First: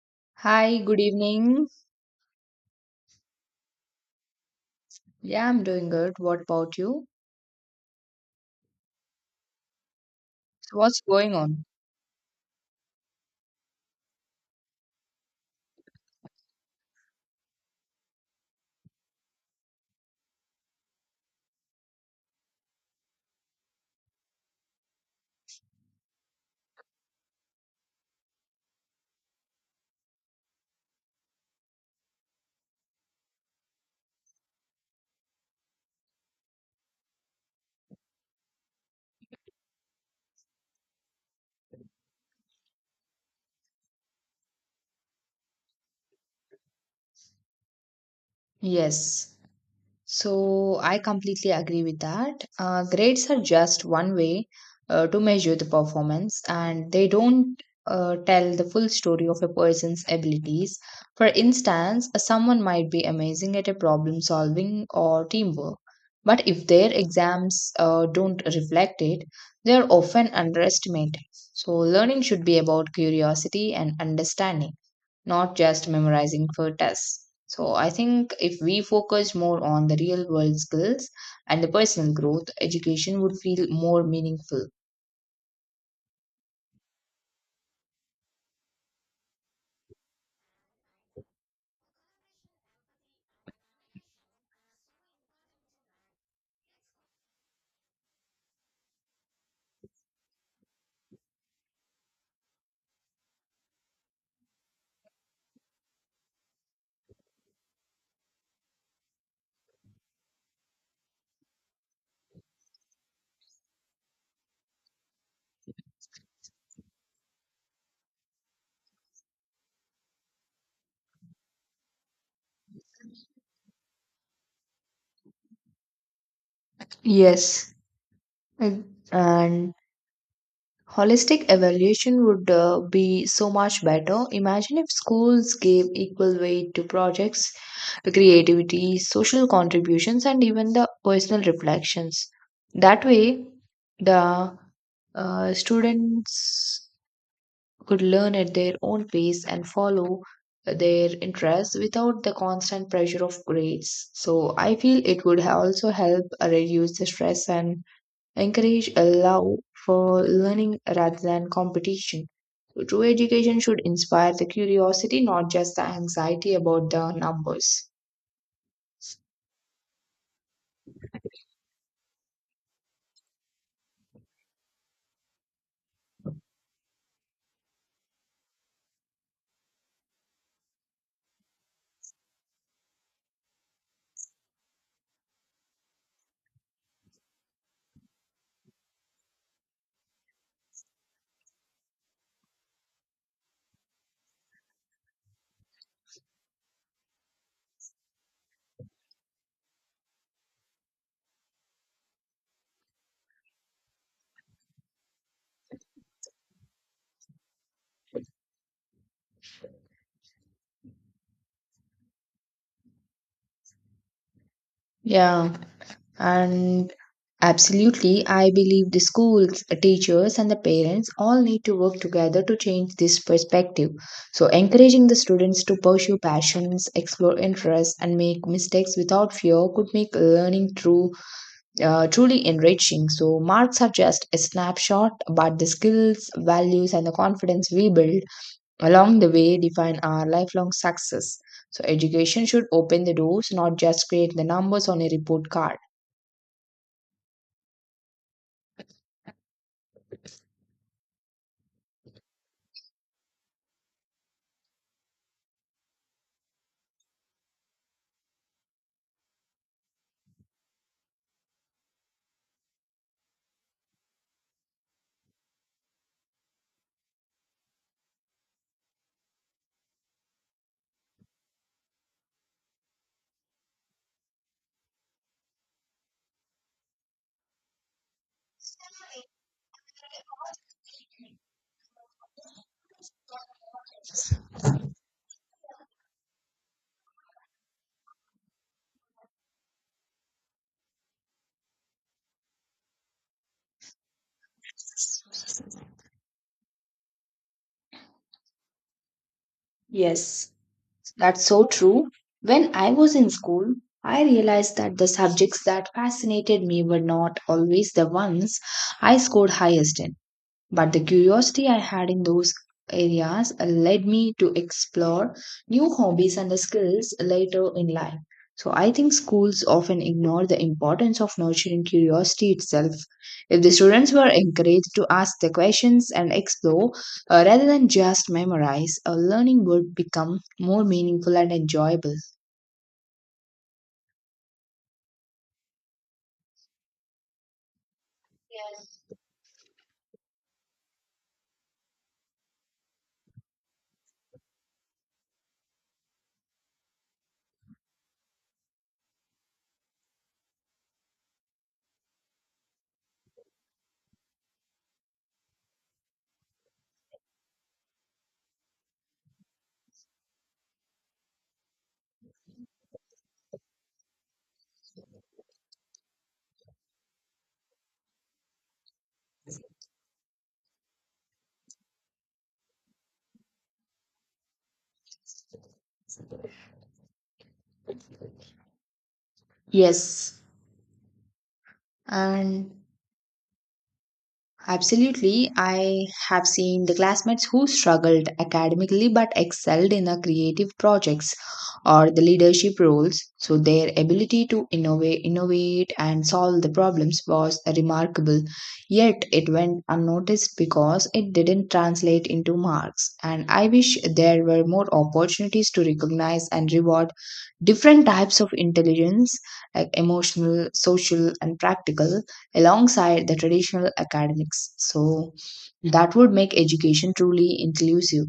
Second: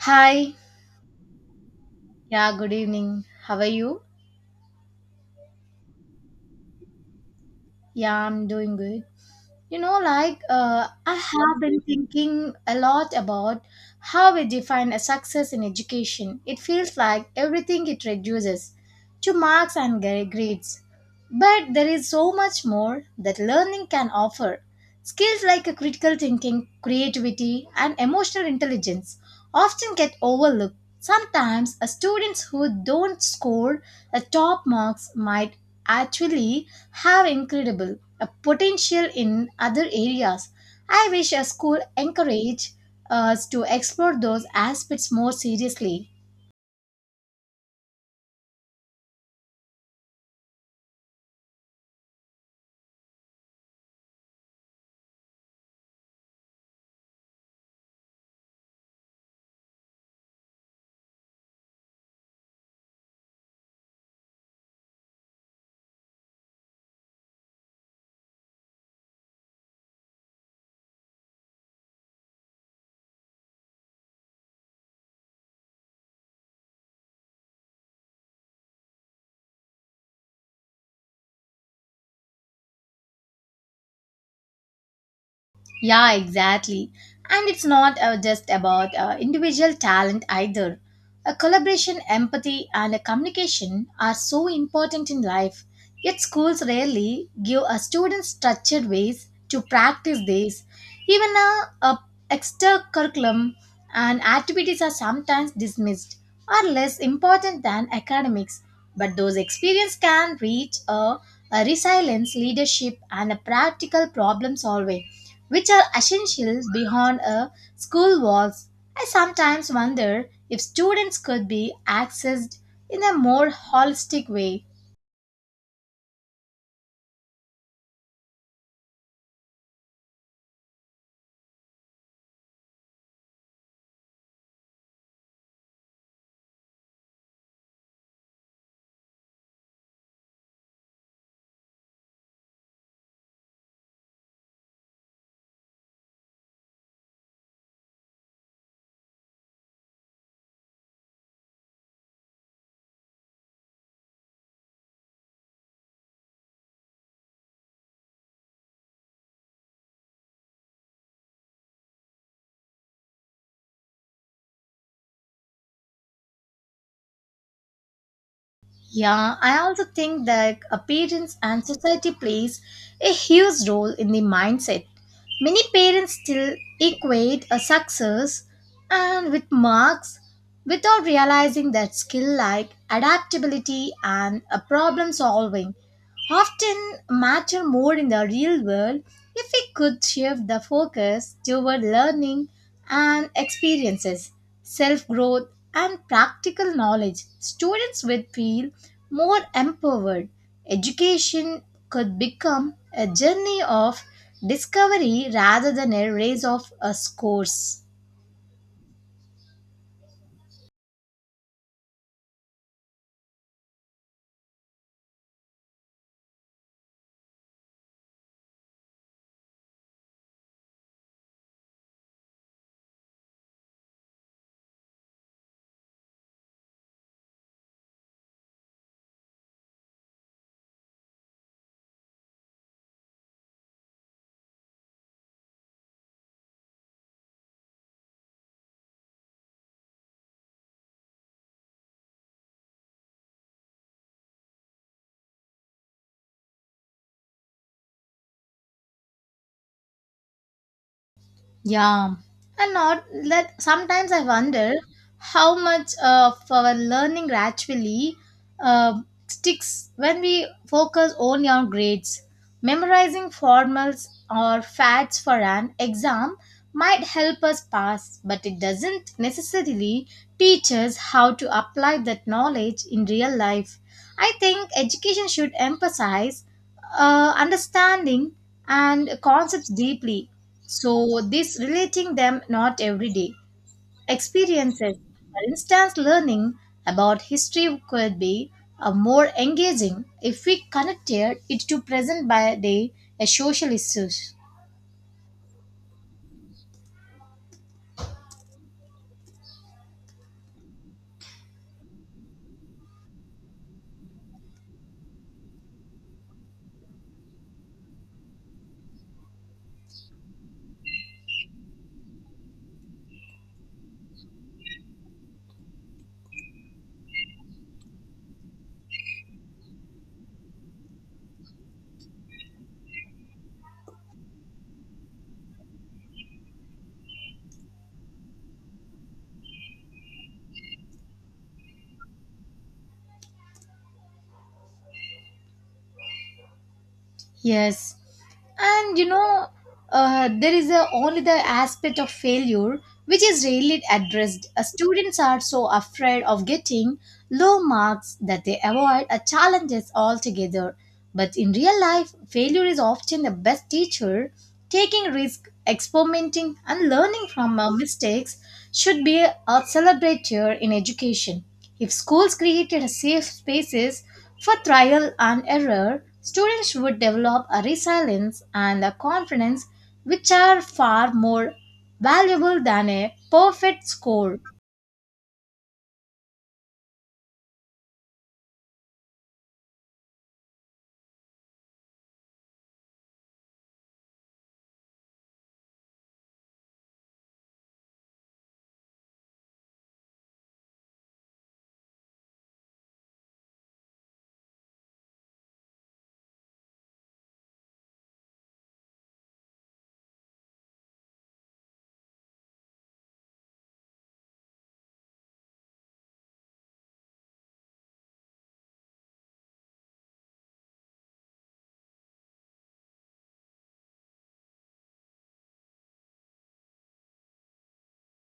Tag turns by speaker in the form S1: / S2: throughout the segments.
S1: Hi.
S2: Hi, good evening.
S1: Yeah, good evening. How are you?
S2: Yeah, I'm doing good. What about you?
S1: Yeah, I'm doing good.
S2: So what's
S1: I
S2: going
S1: have
S2: on?
S1: been thinking a lot about how we define a success in education. It feels like everything it reduces to marks and grades. But there is so much more that learning can offer. Skills like a critical thinking, creativity, and emotional intelligence often get overlooked. Sometimes, a students who don't score the top marks might actually have incredible potential in other areas. I wish a school encourage us to explore those aspects more seriously.
S2: Yes. So I completely agree with that. Grades are just one way to measure the performance, and they don't tell the full story of a person's abilities. For instance, someone might be amazing at a problem solving or teamwork, but if their exams don't reflect it, they are often underestimated. So learning should be about curiosity and understanding, not just memorizing for tests. So I think if we focus more on the real world skills and the personal growth, education would feel more meaningful.
S1: Yeah, exactly. And it's not just about individual talent either. A collaboration, empathy, and a communication are so important in life, yet schools rarely give a student structured ways to practice these. Even a extra curriculum and activities are sometimes dismissed or less important than academics. But those experience can reach a resilience, leadership, and a practical problem solving, which are essential beyond a school walls. I sometimes wonder if students could be accessed in a more holistic way.
S2: Yes, and and holistic evaluation would be so much better. Imagine if schools gave equal weight to projects, creativity, social contributions, and even the personal reflections. That way, the students could learn at their own pace and follow their interests without the constant pressure of grades. So I feel it would also help reduce the stress and encourage a love for learning rather than competition. So true education should inspire the curiosity, not just the anxiety about the numbers.
S1: Yeah, I also think that appearance and society plays a huge role in the mindset. Many parents still equate a success and with marks without realizing that skill like adaptability and a problem solving often matter more in the real world if we could shift the focus toward learning and experiences, self growth, and practical knowledge. Students would feel more empowered. Education could become a journey of discovery rather than a race of scores.
S2: Yeah. And absolutely, I believe the schools, teachers, and the parents all need to work together to change this perspective. So, encouraging the students to pursue passions, explore interests, and make mistakes without fear could make learning truly enriching. So, marks are just a snapshot, but the skills, values, and the confidence we build along the way define our lifelong success. So, education should open the doors, not just create the numbers on a report card.
S1: Yeah, and not that sometimes I wonder how much of our learning actually uh, sticks when we focus only on grades. Memorizing formals or facts for an exam might help us pass, but it doesn't necessarily teach us how to apply that knowledge in real life. I think education should emphasize understanding and concepts deeply. So, this relating them not everyday experiences. For instance, learning about history could be more engaging if we connected it to present by day social issues.
S2: Yes, that's so true. When I was in school, I realized that the subjects that fascinated me were not always the ones I scored highest in. But the curiosity I had in those areas led me to explore new hobbies and the skills later in life. So I think schools often ignore the importance of nurturing curiosity itself. If the students were encouraged to ask the questions and explore rather than just memorize, learning would become more meaningful and enjoyable.
S1: Yes, and you know, there is a, only the aspect of failure which is rarely addressed. Students are so afraid of getting low marks that they avoid challenges altogether. But in real life, failure is often the best teacher. Taking risks, experimenting, and learning from our mistakes should be a celebrator in education. If schools created safe spaces for trial and error, students would develop a resilience and a confidence which are far more valuable than a perfect score.
S2: Yes, and absolutely. I have seen the classmates who struggled academically but excelled in the creative projects or the leadership roles. So their ability to innovate and solve the problems was remarkable. Yet it went unnoticed because it didn't translate into marks. And I wish there were more opportunities to recognize and reward different types of intelligence like emotional, social and practical alongside the traditional academics. So that would make education truly inclusive.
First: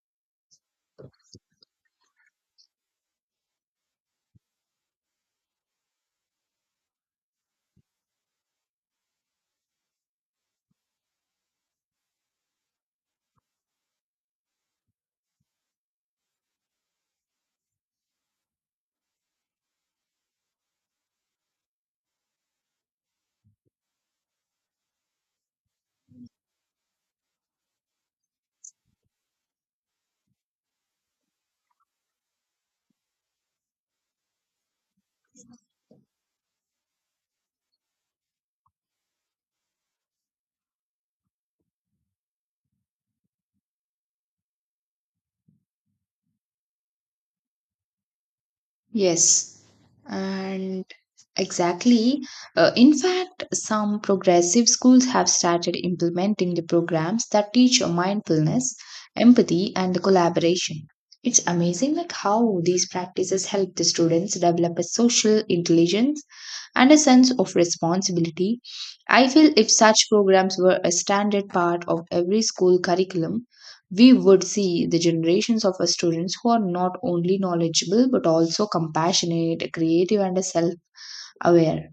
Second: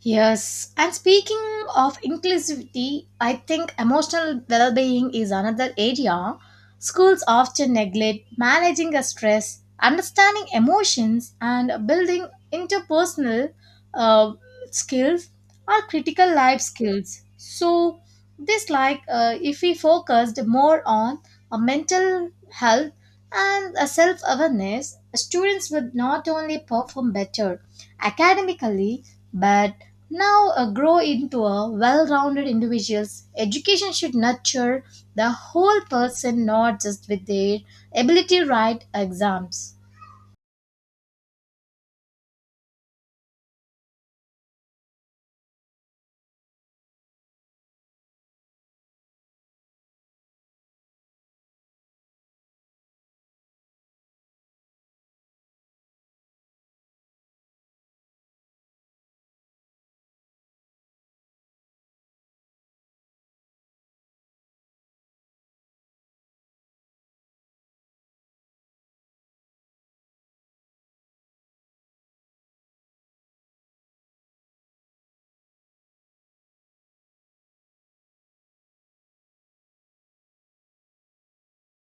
S1: Yes, and speaking of inclusivity, I think emotional well being is another area schools often neglect managing a stress, understanding emotions, and building interpersonal uh, skills are critical life skills. So, this, if we focused more on a mental health and a self awareness, students would not only perform better academically but now grow into a well-rounded individuals education should nurture the whole person not just with their ability to write exams.
S2: Yes, and exactly. In fact, some progressive schools have started implementing the programs that teach mindfulness, empathy, and the collaboration. It's amazing like how these practices help the students develop a social intelligence and a sense of responsibility. I feel if such programs were a standard part of every school curriculum, we would see the generations of our students who are not only knowledgeable but also compassionate, creative, and self aware.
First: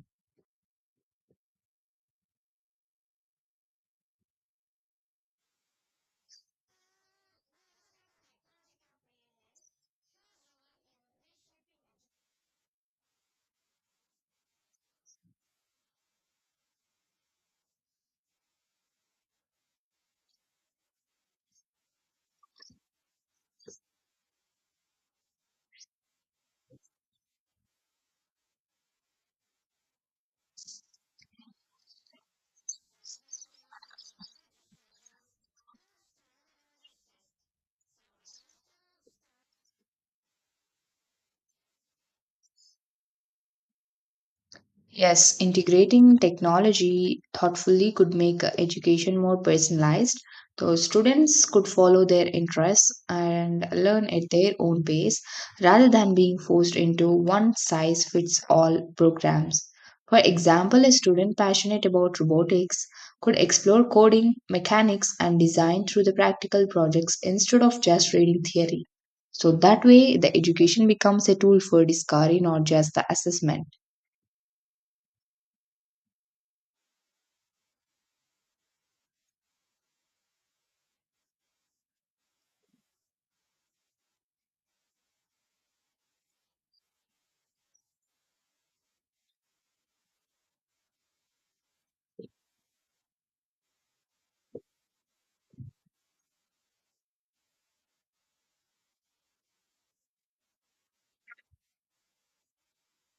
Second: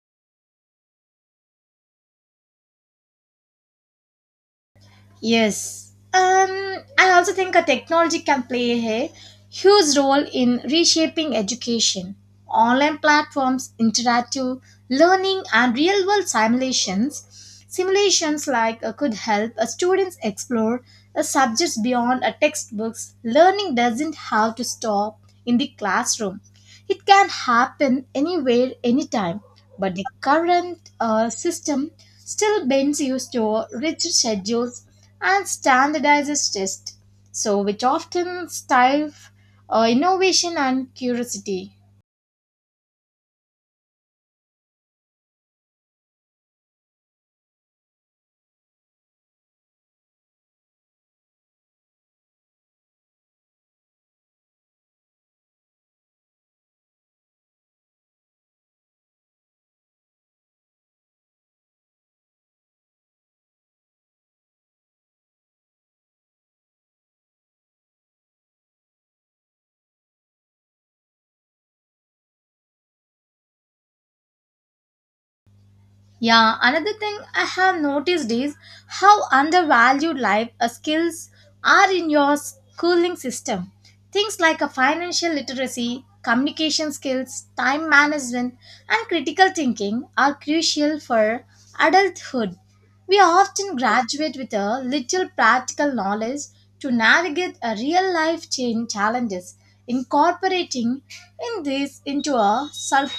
S1: Yes. I also think a technology can play a huge role in reshaping education. Online platforms, interactive learning, and real world simulations. Simulations like could help students explore subjects beyond a textbooks. Learning doesn't have to stop in the classroom. It can happen anywhere, anytime. But the current system still bends you to rigid schedules and standardizes tests, so which often stifle innovation and curiosity.
S2: Yes, integrating technology thoughtfully could make education more personalized. So students could follow their interests and learn at their own pace rather than being forced into one size fits all programs. For example, a student passionate about robotics could explore coding, mechanics, and design through the practical projects instead of just reading theory. So that way, the education becomes a tool for discovery, not just the assessment.
S1: Yeah, another thing I have noticed is how undervalued life skills are in your schooling system. Things like a financial literacy, communication skills, time management, and critical thinking are crucial for adulthood. We often graduate with a little practical knowledge to navigate a real life change challenges. Incorporating in this into a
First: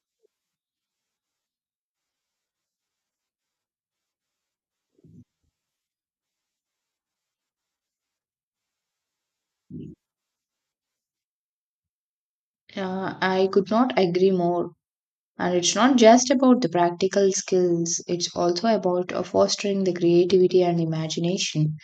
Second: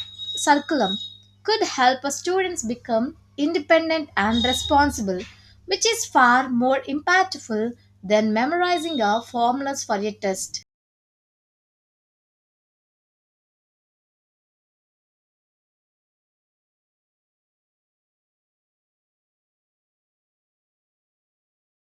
S1: curriculum could help our students become independent and responsible, which is far more impactful than memorizing our formulas for a test.
S2: I could not agree more. And it's not just about the practical skills, it's also about fostering the creativity and imagination,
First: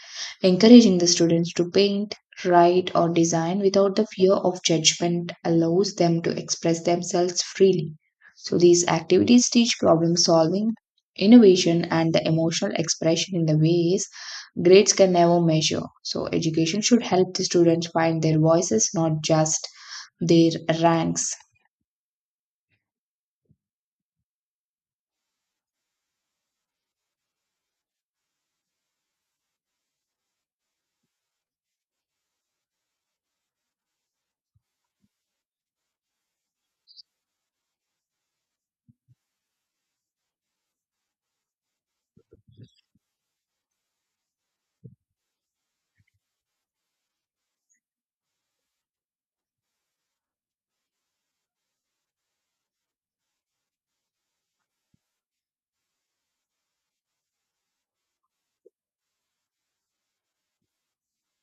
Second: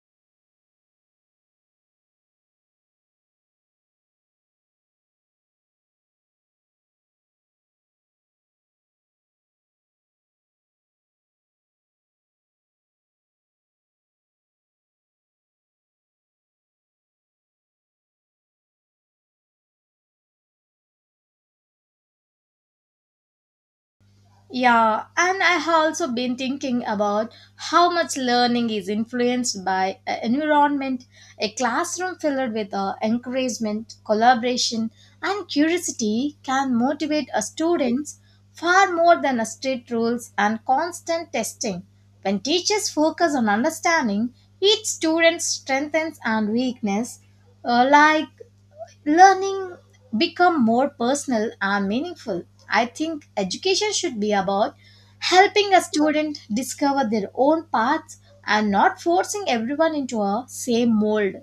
S2: encouraging the students to paint, write, or design without the fear of judgment allows them to express themselves freely. So, these activities teach problem solving, innovation, and the emotional expression in the ways grades can never measure. So, education should help the students find their voices, not just their ranks.
S1: Yeah, and I have also been thinking about how much learning is influenced by a environment, a classroom filled with encouragement, collaboration, and curiosity can motivate a students far more than a strict rules and constant testing. When teachers focus on understanding each student's strengths and weakness, uh, like learning become more personal and meaningful. I think education should be about helping a student discover their own paths and not forcing everyone into a same mold.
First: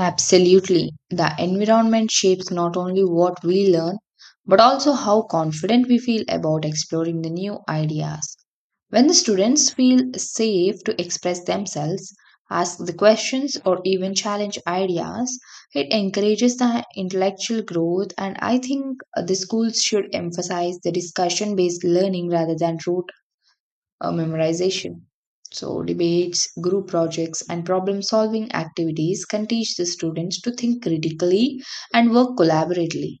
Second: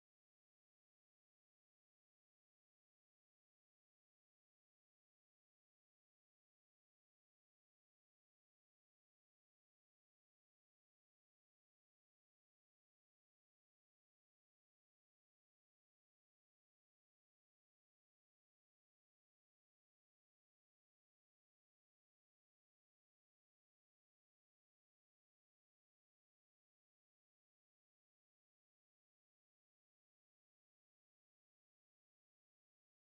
S2: Absolutely. The environment shapes not only what we learn, but also how confident we feel about exploring the new ideas. When the students feel safe to express themselves, ask the questions, or even challenge ideas, it encourages the intellectual growth. And I think the schools should emphasize the discussion based learning rather than rote memorization. So, debates, group projects, and problem solving activities can teach the students to think critically and work collaboratively.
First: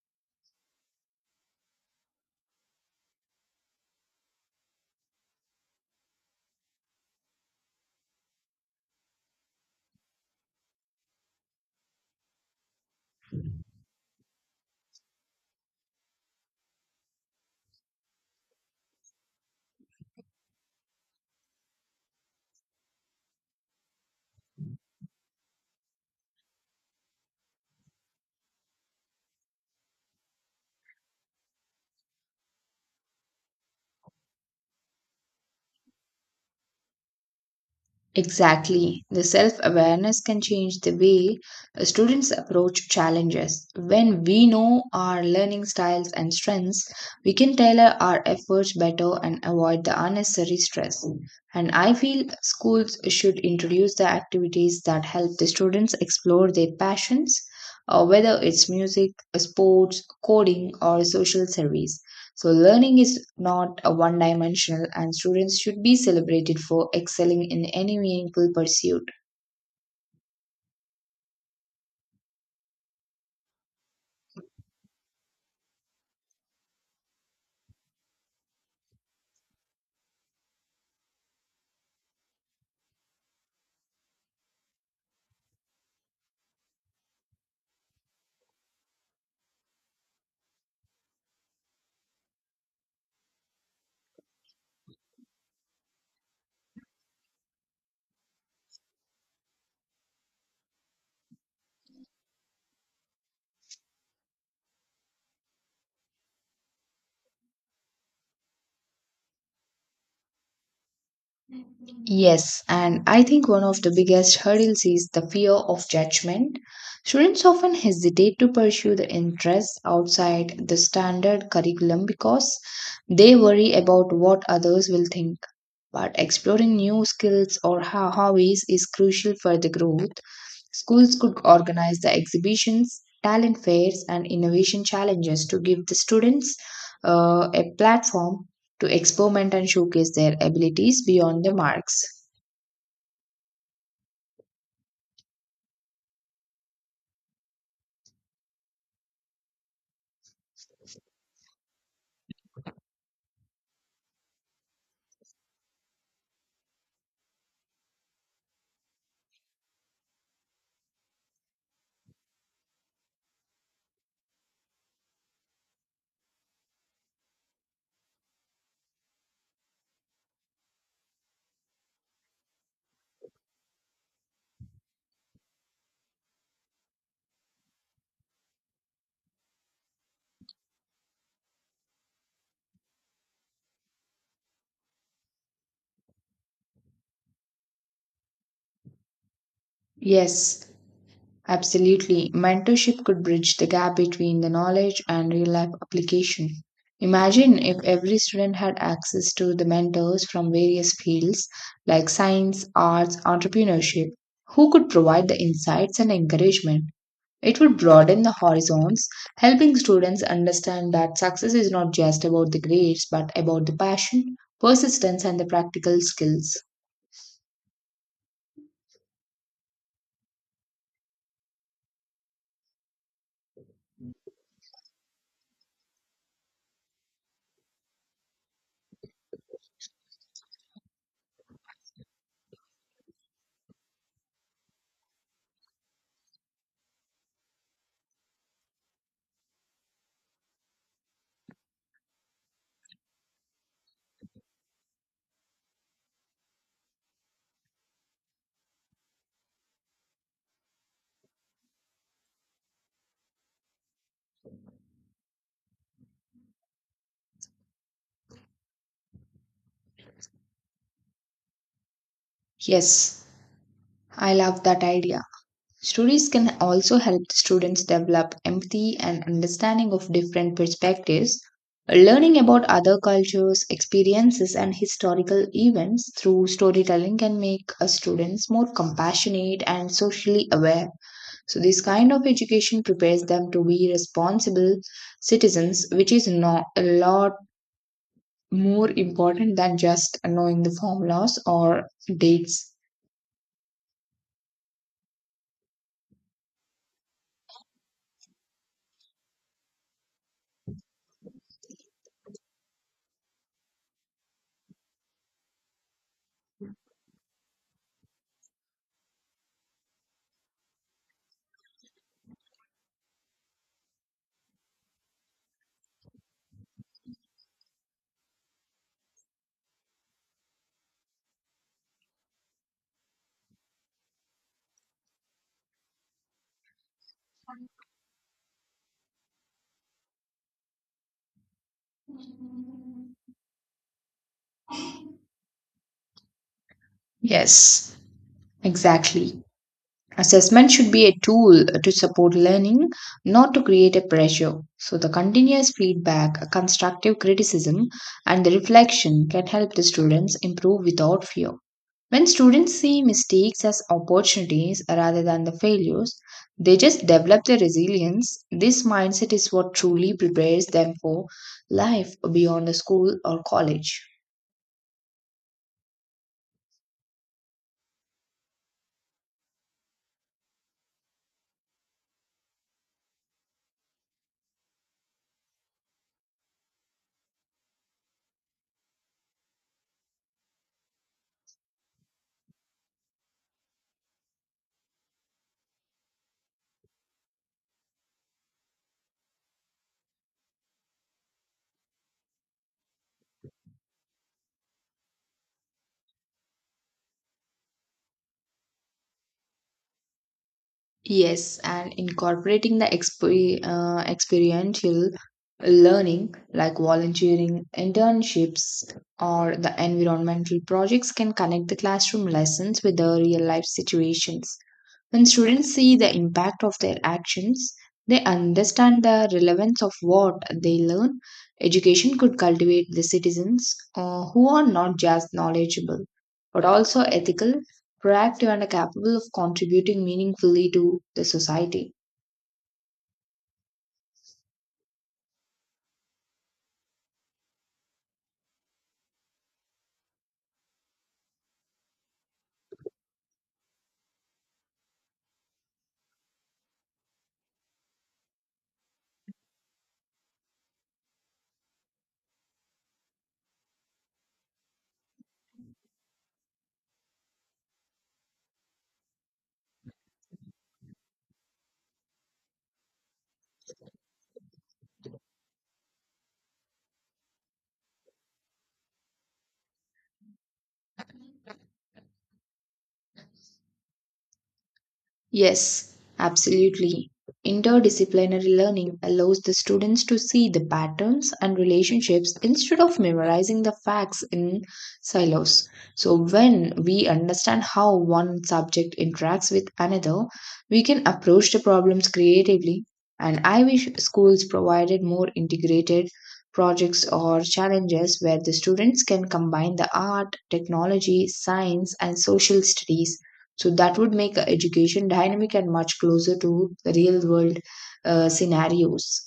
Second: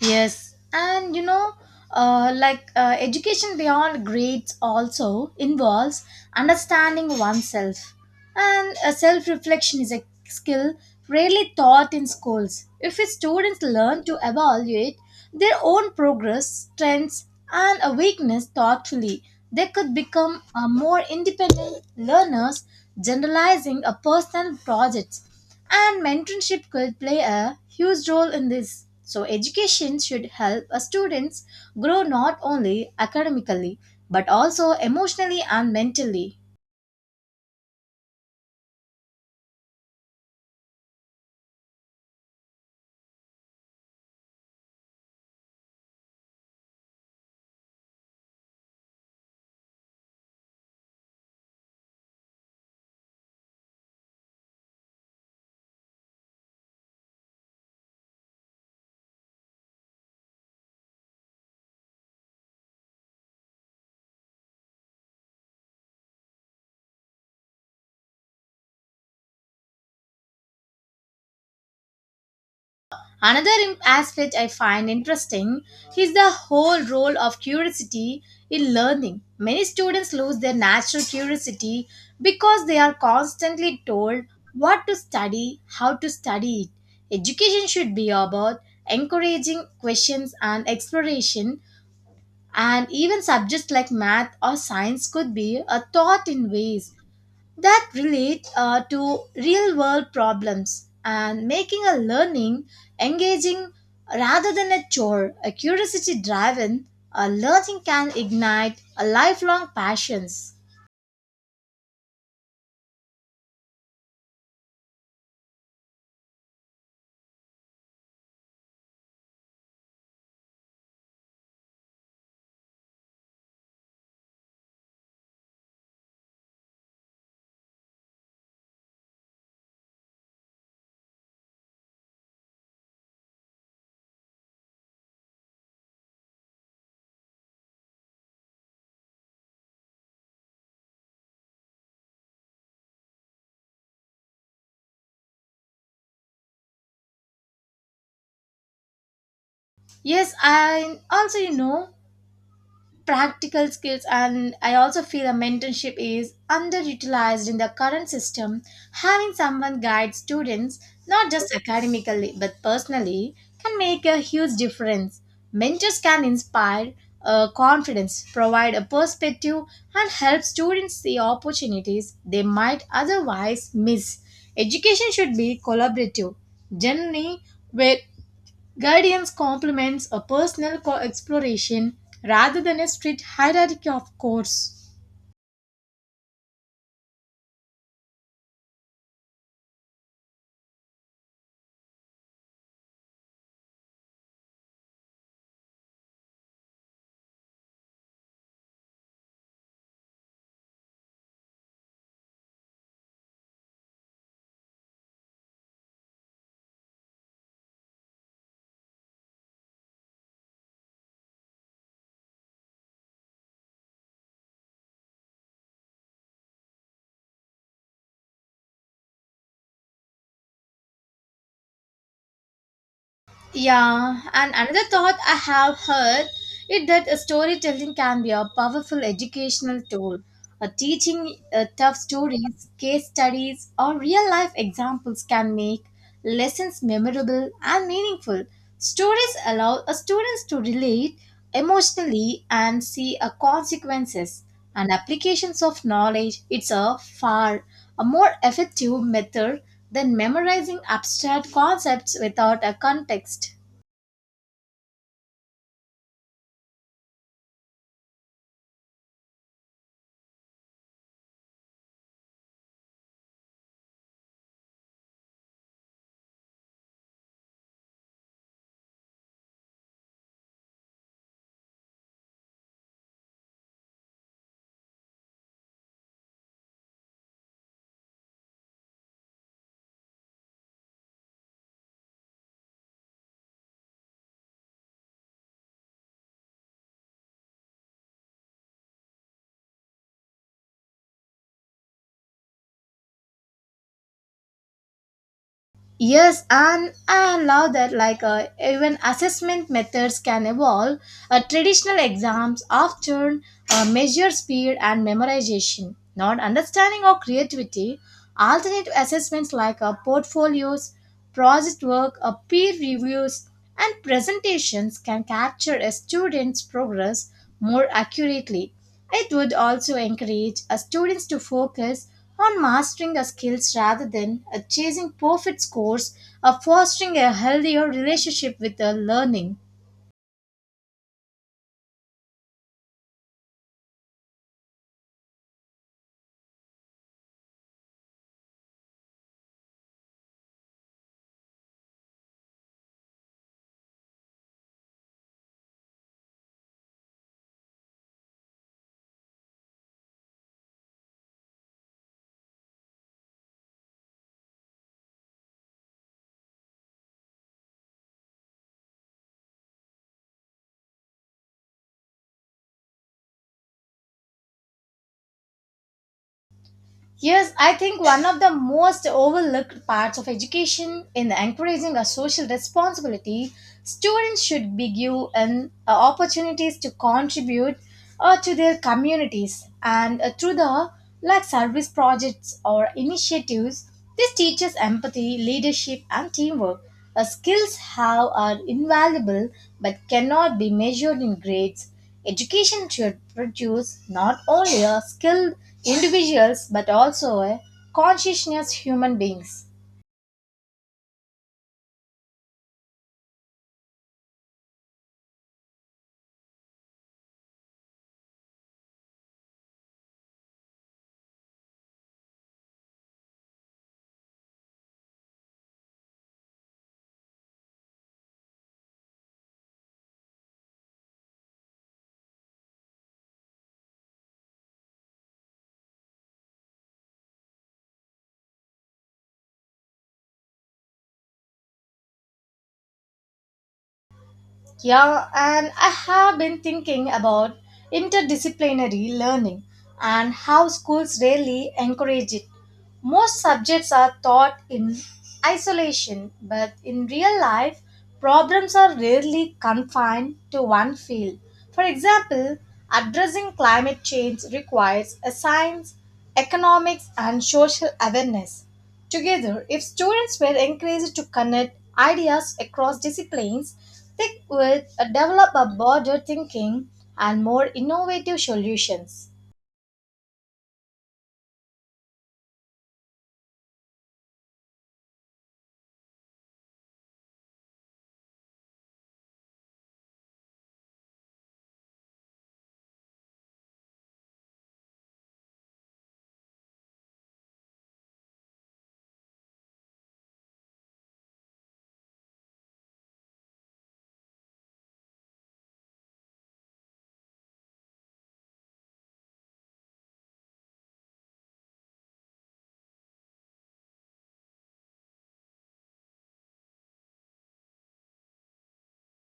S1: Yes, and you know, education beyond grades also involves understanding oneself, and self reflection is a skill rarely taught in schools. If students learn to evaluate their own progress, strengths, and a weakness thoughtfully, they could become more independent learners, generalizing a personal projects. And mentorship could play a huge role in this. So, education should help a students grow not only academically but also emotionally and mentally.
S2: Exactly. The self awareness can change the way students approach challenges. When we know our learning styles and strengths, we can tailor our efforts better and avoid the unnecessary stress. And I feel schools should introduce the activities that help the students explore their passions, whether it's music, sports, coding, or social service. So, learning is not a one dimensional, and students should be celebrated for excelling in any meaningful pursuit.
S1: Another aspect I find interesting is the whole role of curiosity in learning. Many students lose their natural curiosity because they are constantly told what to study, how to study it. Education should be about encouraging questions and exploration. And even subjects like math or science could be taught in ways that relate to real world problems and making a learning engaging rather than a chore. A curiosity driven learning can ignite a lifelong passions.
S2: Yes, and I think one of the biggest hurdles is the fear of judgment. Students often hesitate to pursue the interests outside the standard curriculum because they worry about what others will think. But exploring new skills or hobbies is crucial for the growth. Schools could organize the exhibitions, talent fairs, and innovation challenges to give the students a platform to experiment and showcase their abilities beyond the marks.
S1: Yes, I also, you know, practical skills and I also feel a mentorship is underutilized in the current system having someone guide students not just academically but personally can make a huge difference mentors can inspire confidence provide a perspective and help students see opportunities they might otherwise miss education should be collaborative generally where guidance complements a personal exploration rather than a strict hierarchy of course.
S2: Yes, absolutely. Mentorship could bridge the gap between the knowledge and real life application. Imagine if every student had access to the mentors from various fields like science, arts, entrepreneurship, who could provide the insights and encouragement. It would broaden the horizons, helping students understand that success is not just about the grades but about the passion, persistence, and the practical skills.
S1: Yeah, and another thought I have heard is that a storytelling can be a powerful educational tool. A teaching tough stories, case studies, or real life examples can make lessons memorable and meaningful. Stories allow a students to relate emotionally and see a consequences and applications of knowledge. It's a far a more effective method than memorizing abstract concepts without a context.
S2: Yes, I love that idea. Stories can also help the students develop empathy and understanding of different perspectives. Learning about other cultures, experiences, and historical events through storytelling can make us students more compassionate and socially aware. So, this kind of education prepares them to be responsible citizens, which is not a lot more important than just knowing the formulas or dates.
S1: Yes, and I love that even assessment methods can evolve. Traditional exams often measure speed and memorization, not understanding or creativity. Alternative assessments like portfolios, project work, peer reviews, and presentations can capture a student's progress more accurately. It would also encourage students to focus on mastering the skills rather than chasing perfect scores, fostering a healthier relationship with the learning.
S2: Yes. Exactly. Assessment should be a tool to support learning, not to create a pressure. So, the continuous feedback, constructive criticism, and the reflection can help the students improve without fear. When students see mistakes as opportunities rather than the failures, they just develop their resilience. This mindset is what truly prepares them for life beyond the school or college.
S1: Yes, I think one of the most overlooked parts of education in encouraging a social responsibility, students should be given opportunities to contribute to their communities and through the like service projects or initiatives. This teaches empathy, leadership, and teamwork. Skills have are invaluable but cannot be measured in grades. Education should produce not only a skilled individuals but also a conscientious human beings.
S2: Yes, and incorporating the experiential learning like volunteering, internships, or the environmental projects can connect the classroom lessons with the real life situations. When students see the impact of their actions, they understand the relevance of what they learn. Education could cultivate the citizens who are not just knowledgeable, but also ethical, proactive, and capable of contributing meaningfully to the society.
S1: Yeah, and I have been thinking about interdisciplinary learning and how schools rarely encourage it. Most subjects are taught in isolation, but in real life, problems are rarely confined to one field. For example, addressing climate change requires a science, economics, and social awareness. Together, if students were encouraged to connect ideas across disciplines, stick with a develop a border thinking and more innovative solutions.
S2: Yes, absolutely. Interdisciplinary learning allows the students to see the patterns and relationships instead of memorizing the facts in silos. So, when we understand how one subject interacts with another, we can approach the problems creatively. And I wish schools provided more integrated projects or challenges where the students can combine the art, technology, science, and social studies, so that would make education dynamic and much closer to the real world scenarios.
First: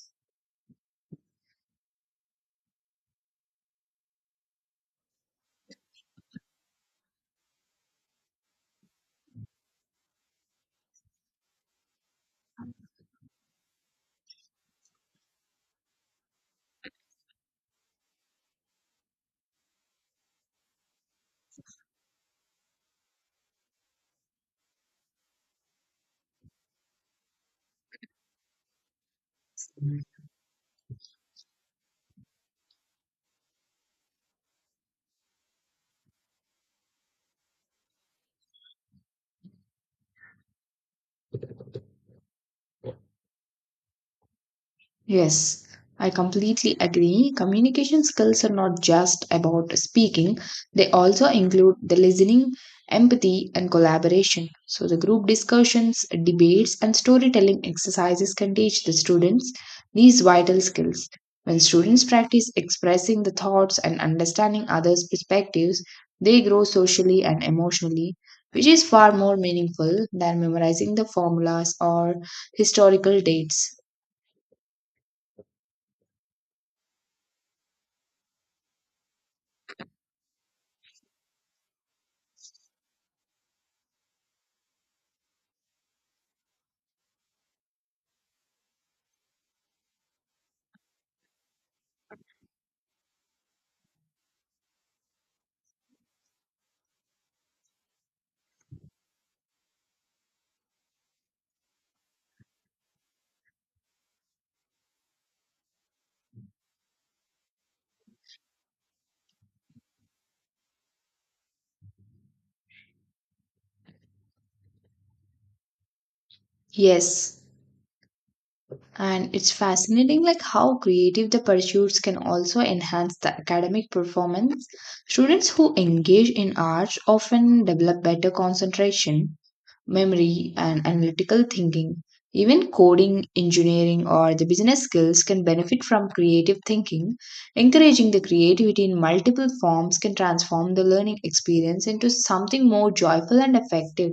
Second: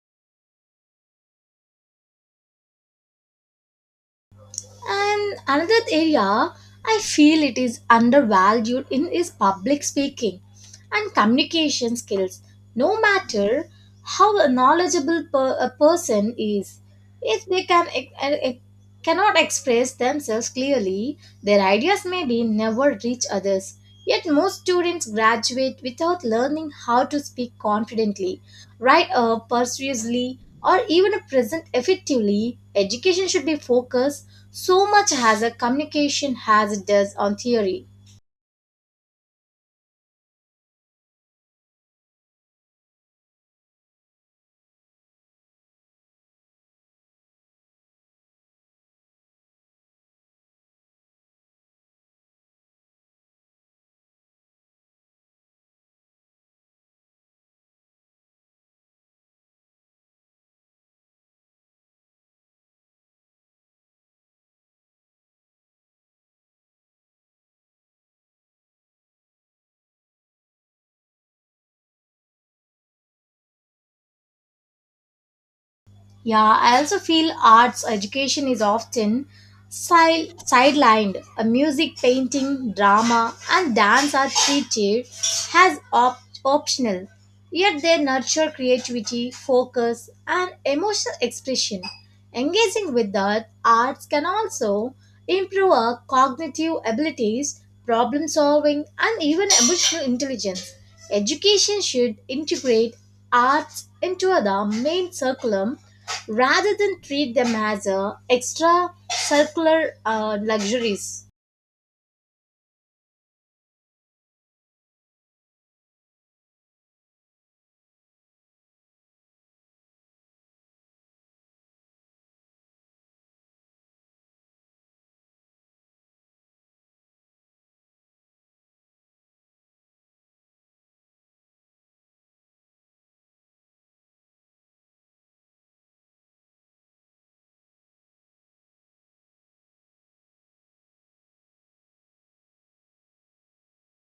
S1: And another area I feel it is undervalued in is public speaking and communication skills. No matter how a knowledgeable a person is, if they can cannot express themselves clearly, their ideas may be never reach others. Yet most students graduate without learning how to speak confidently, write persuasively, or even present effectively. Education should be focused so much has a communication as it does on theory.
S2: Yes, I completely agree. Communication skills are not just about speaking, they also include the listening, empathy, and collaboration. So, the group discussions, debates, and storytelling exercises can teach the students these vital skills. When students practice expressing the thoughts and understanding others' perspectives, they grow socially and emotionally, which is far more meaningful than memorizing the formulas or historical dates.
S1: Yeah, I also feel arts education is often sidelined. A music, painting, drama, and dance are treated as optional, yet they nurture creativity, focus, and emotional expression. Engaging with the arts can also improve our cognitive abilities, problem solving, and even emotional intelligence. Education should integrate arts into the main curriculum rather than treat them as extra circular luxuries.
S2: Yes, and it's fascinating like how creative the pursuits can also enhance the academic performance. Students who engage in arts often develop better concentration, memory and analytical thinking. Even coding, engineering or the business skills can benefit from creative thinking. Encouraging the creativity in multiple forms can transform the learning experience into something more joyful and effective.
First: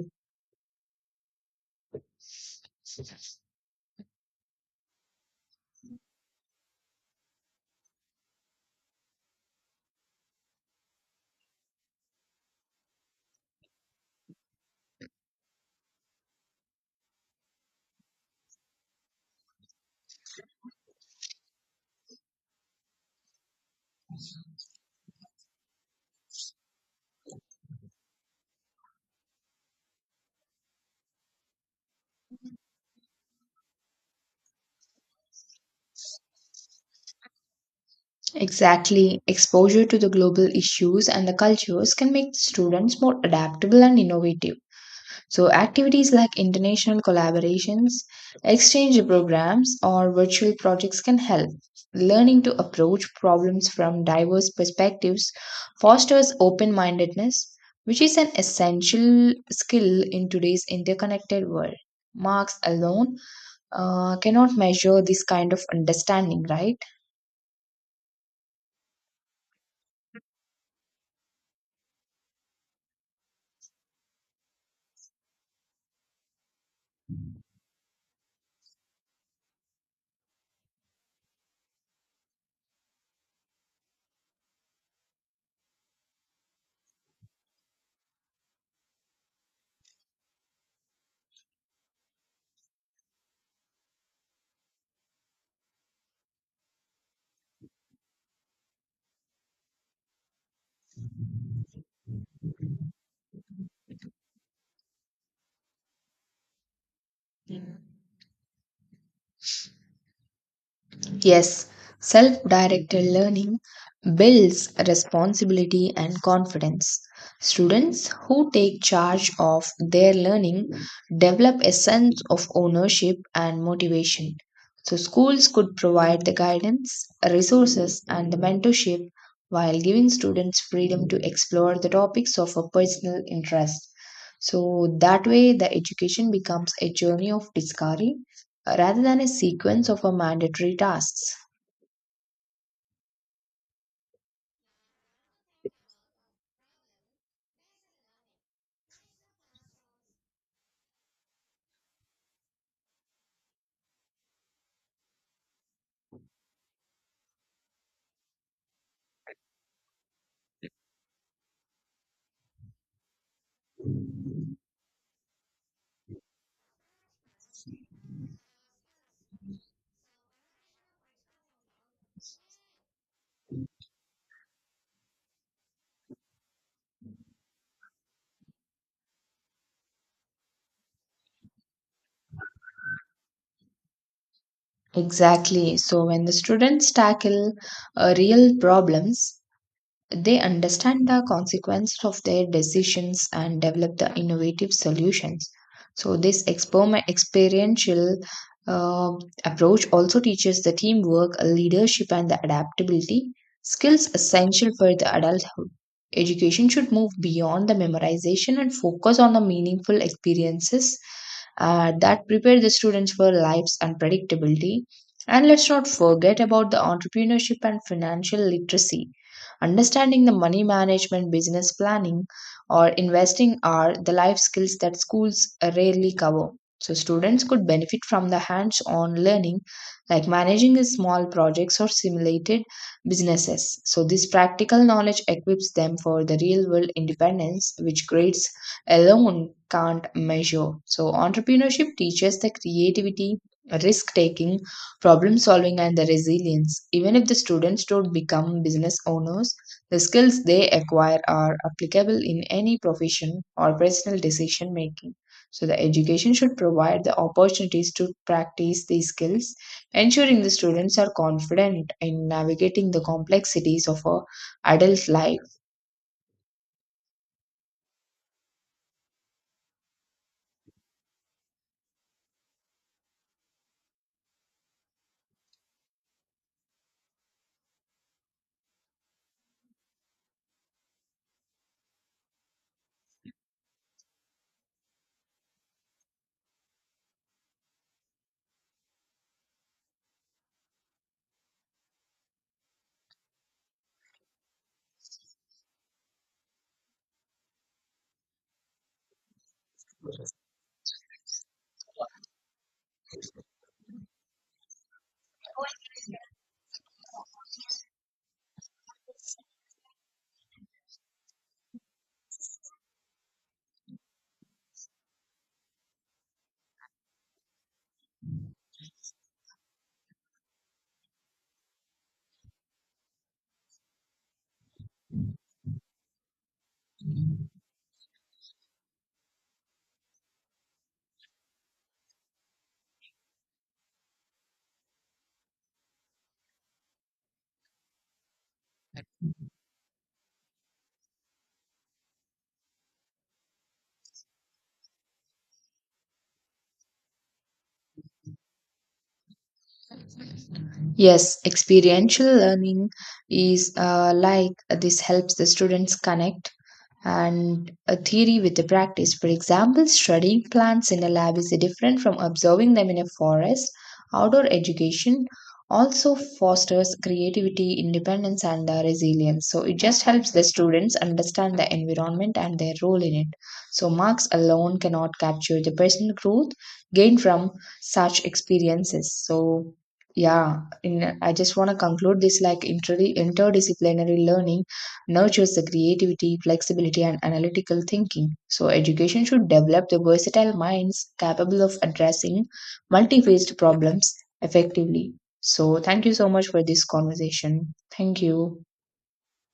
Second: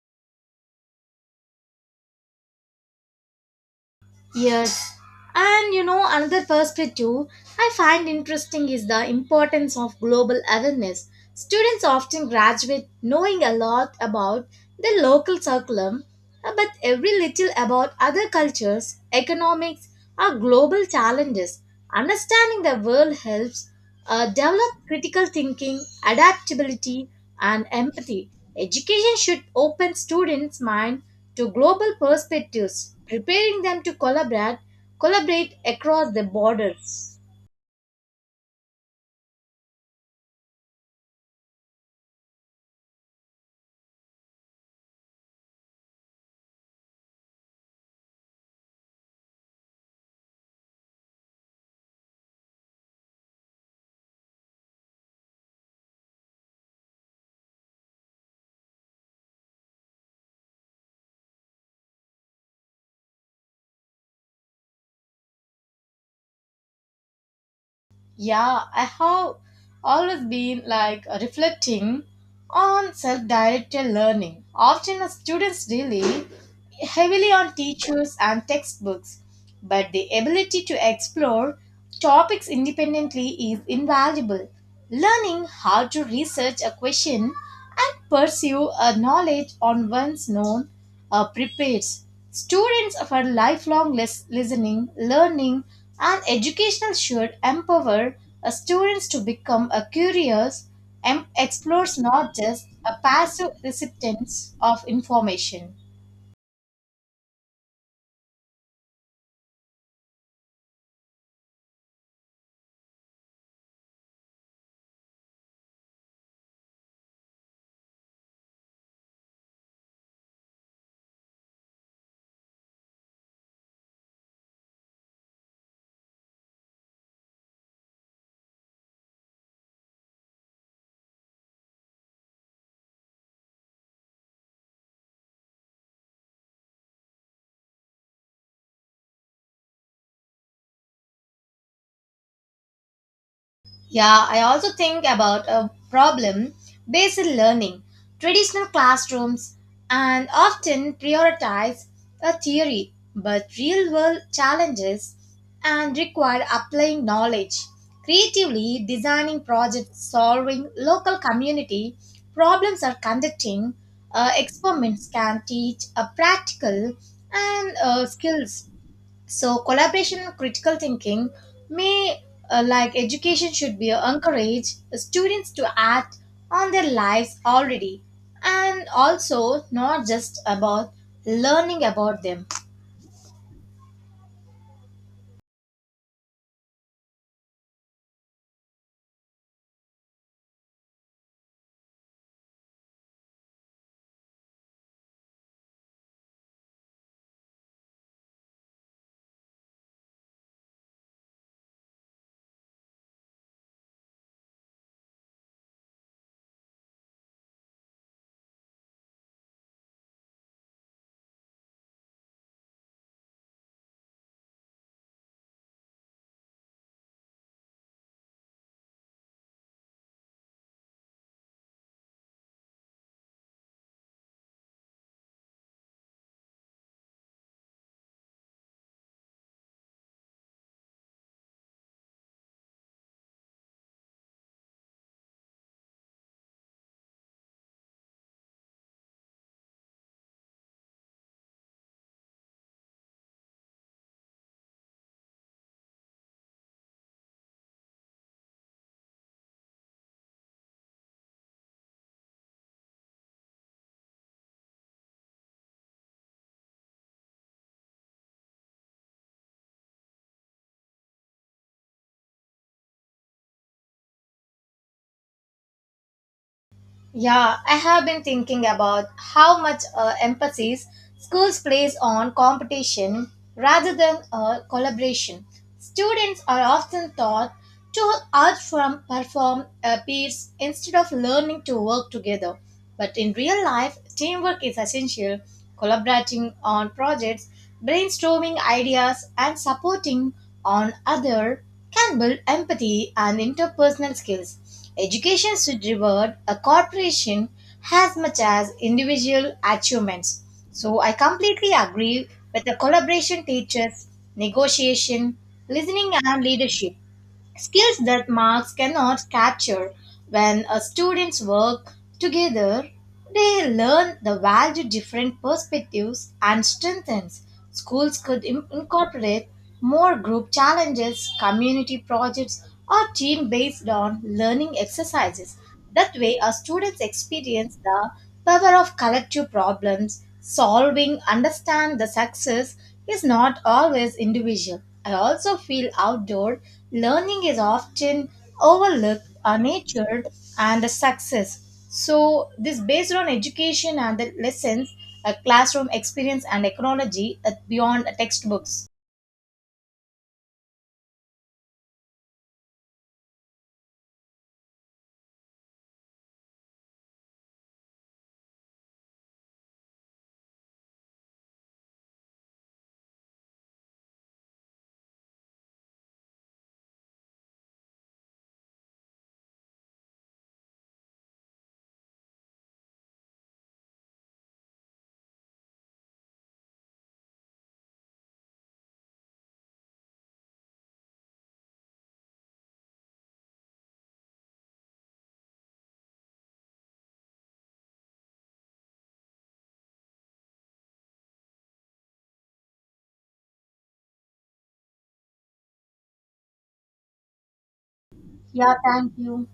S1: Yes. And you know, another perspective I find interesting is the importance of global awareness. Students often graduate knowing a lot about their local curriculum, but every little about other cultures, economics, or global challenges. Understanding the world helps develop critical thinking, adaptability, and empathy. Education should open students' mind to global perspectives, preparing them to collaborate across the borders.
S2: Exactly. Exposure to the global issues and the cultures can make students more adaptable and innovative. So, activities like international collaborations, exchange programs, or virtual projects can help. Learning to approach problems from diverse perspectives fosters open mindedness, which is an essential skill in today's interconnected world. Marks alone cannot measure this kind of understanding, right?
S1: Yeah, I have always been like reflecting on self directed learning. Often, students rely heavily on teachers and textbooks, but the ability to explore topics independently is invaluable. Learning how to research a question and pursue a knowledge on one's own prepares students for lifelong listening, learning, and educational should empower students to become a curious and explorers, not just a passive recipients of information.
S2: Yes, self directed learning builds responsibility and confidence. Students who take charge of their learning develop a sense of ownership and motivation. So, schools could provide the guidance, resources, and the mentorship while giving students freedom to explore the topics of a personal interest. So, that way, the education becomes a journey of discovery rather than a sequence of a mandatory tasks.
S1: Yeah, I also think about a problem based learning. Traditional classrooms and often prioritize a theory, but real world challenges and require applying knowledge, creatively designing projects, solving local community problems, or conducting experiments can teach a practical and skills so collaboration and critical thinking may education should be encourage students to act on their lives already and also not just about learning about them.
S2: Exactly. So when the students tackle real problems, they understand the consequence of their decisions and develop the innovative solutions. So, this experiential uh, approach also teaches the teamwork, leadership, and the adaptability skills essential for the adulthood. Education should move beyond the memorization and focus on the meaningful experiences that prepare the students for life's unpredictability. And let's not forget about the entrepreneurship and financial literacy. Understanding the money management, business planning, or investing are the life skills that schools rarely cover. So, students could benefit from the hands on learning like managing the small projects or simulated businesses. So, this practical knowledge equips them for the real world independence, which grades alone can't measure. So, entrepreneurship teaches the creativity, risk taking, problem solving and the resilience. Even if the students don't become business owners, the skills they acquire are applicable in any profession or personal decision making. So, the education should provide the opportunities to practice these skills, ensuring the students are confident in navigating the complexities of a adult life.
S1: Yeah, I have been thinking about how much emphasis schools place on competition rather than collaboration. Students are often taught to outperform perform peers instead of learning to work together. But in real life, teamwork is essential. Collaborating on projects, brainstorming ideas, and supporting on other can build empathy and interpersonal skills. Education should reward a corporation as much as individual achievements. So I completely agree with the collaboration teachers, negotiation, listening and leadership skills that marks cannot capture. When students work together, they learn the value different perspectives and strengthens. Schools could incorporate more group challenges, community projects, or team based on learning exercises. That way, our students experience the power of collective problems, solving, understand the success, is not always individual. I also feel outdoor learning is often overlooked, unnatured, and a success. So, this based on education and the lessons, a classroom experience, and technology beyond textbooks.
S2: Yes, experiential learning is like this helps the students connect and a theory with the practice. For example, studying plants in a lab is different from observing them in a forest. Outdoor education also fosters creativity, independence, and resilience. So it just helps the students understand the environment and their role in it. So marks alone cannot capture the personal growth gained from such experiences. So yeah, in, I just want to conclude this like interdisciplinary learning nurtures the creativity, flexibility, and analytical thinking. So, education should develop the versatile minds capable of addressing multi-faced problems effectively. So, thank you so much for this conversation. Thank you.
S1: Yeah, thank you.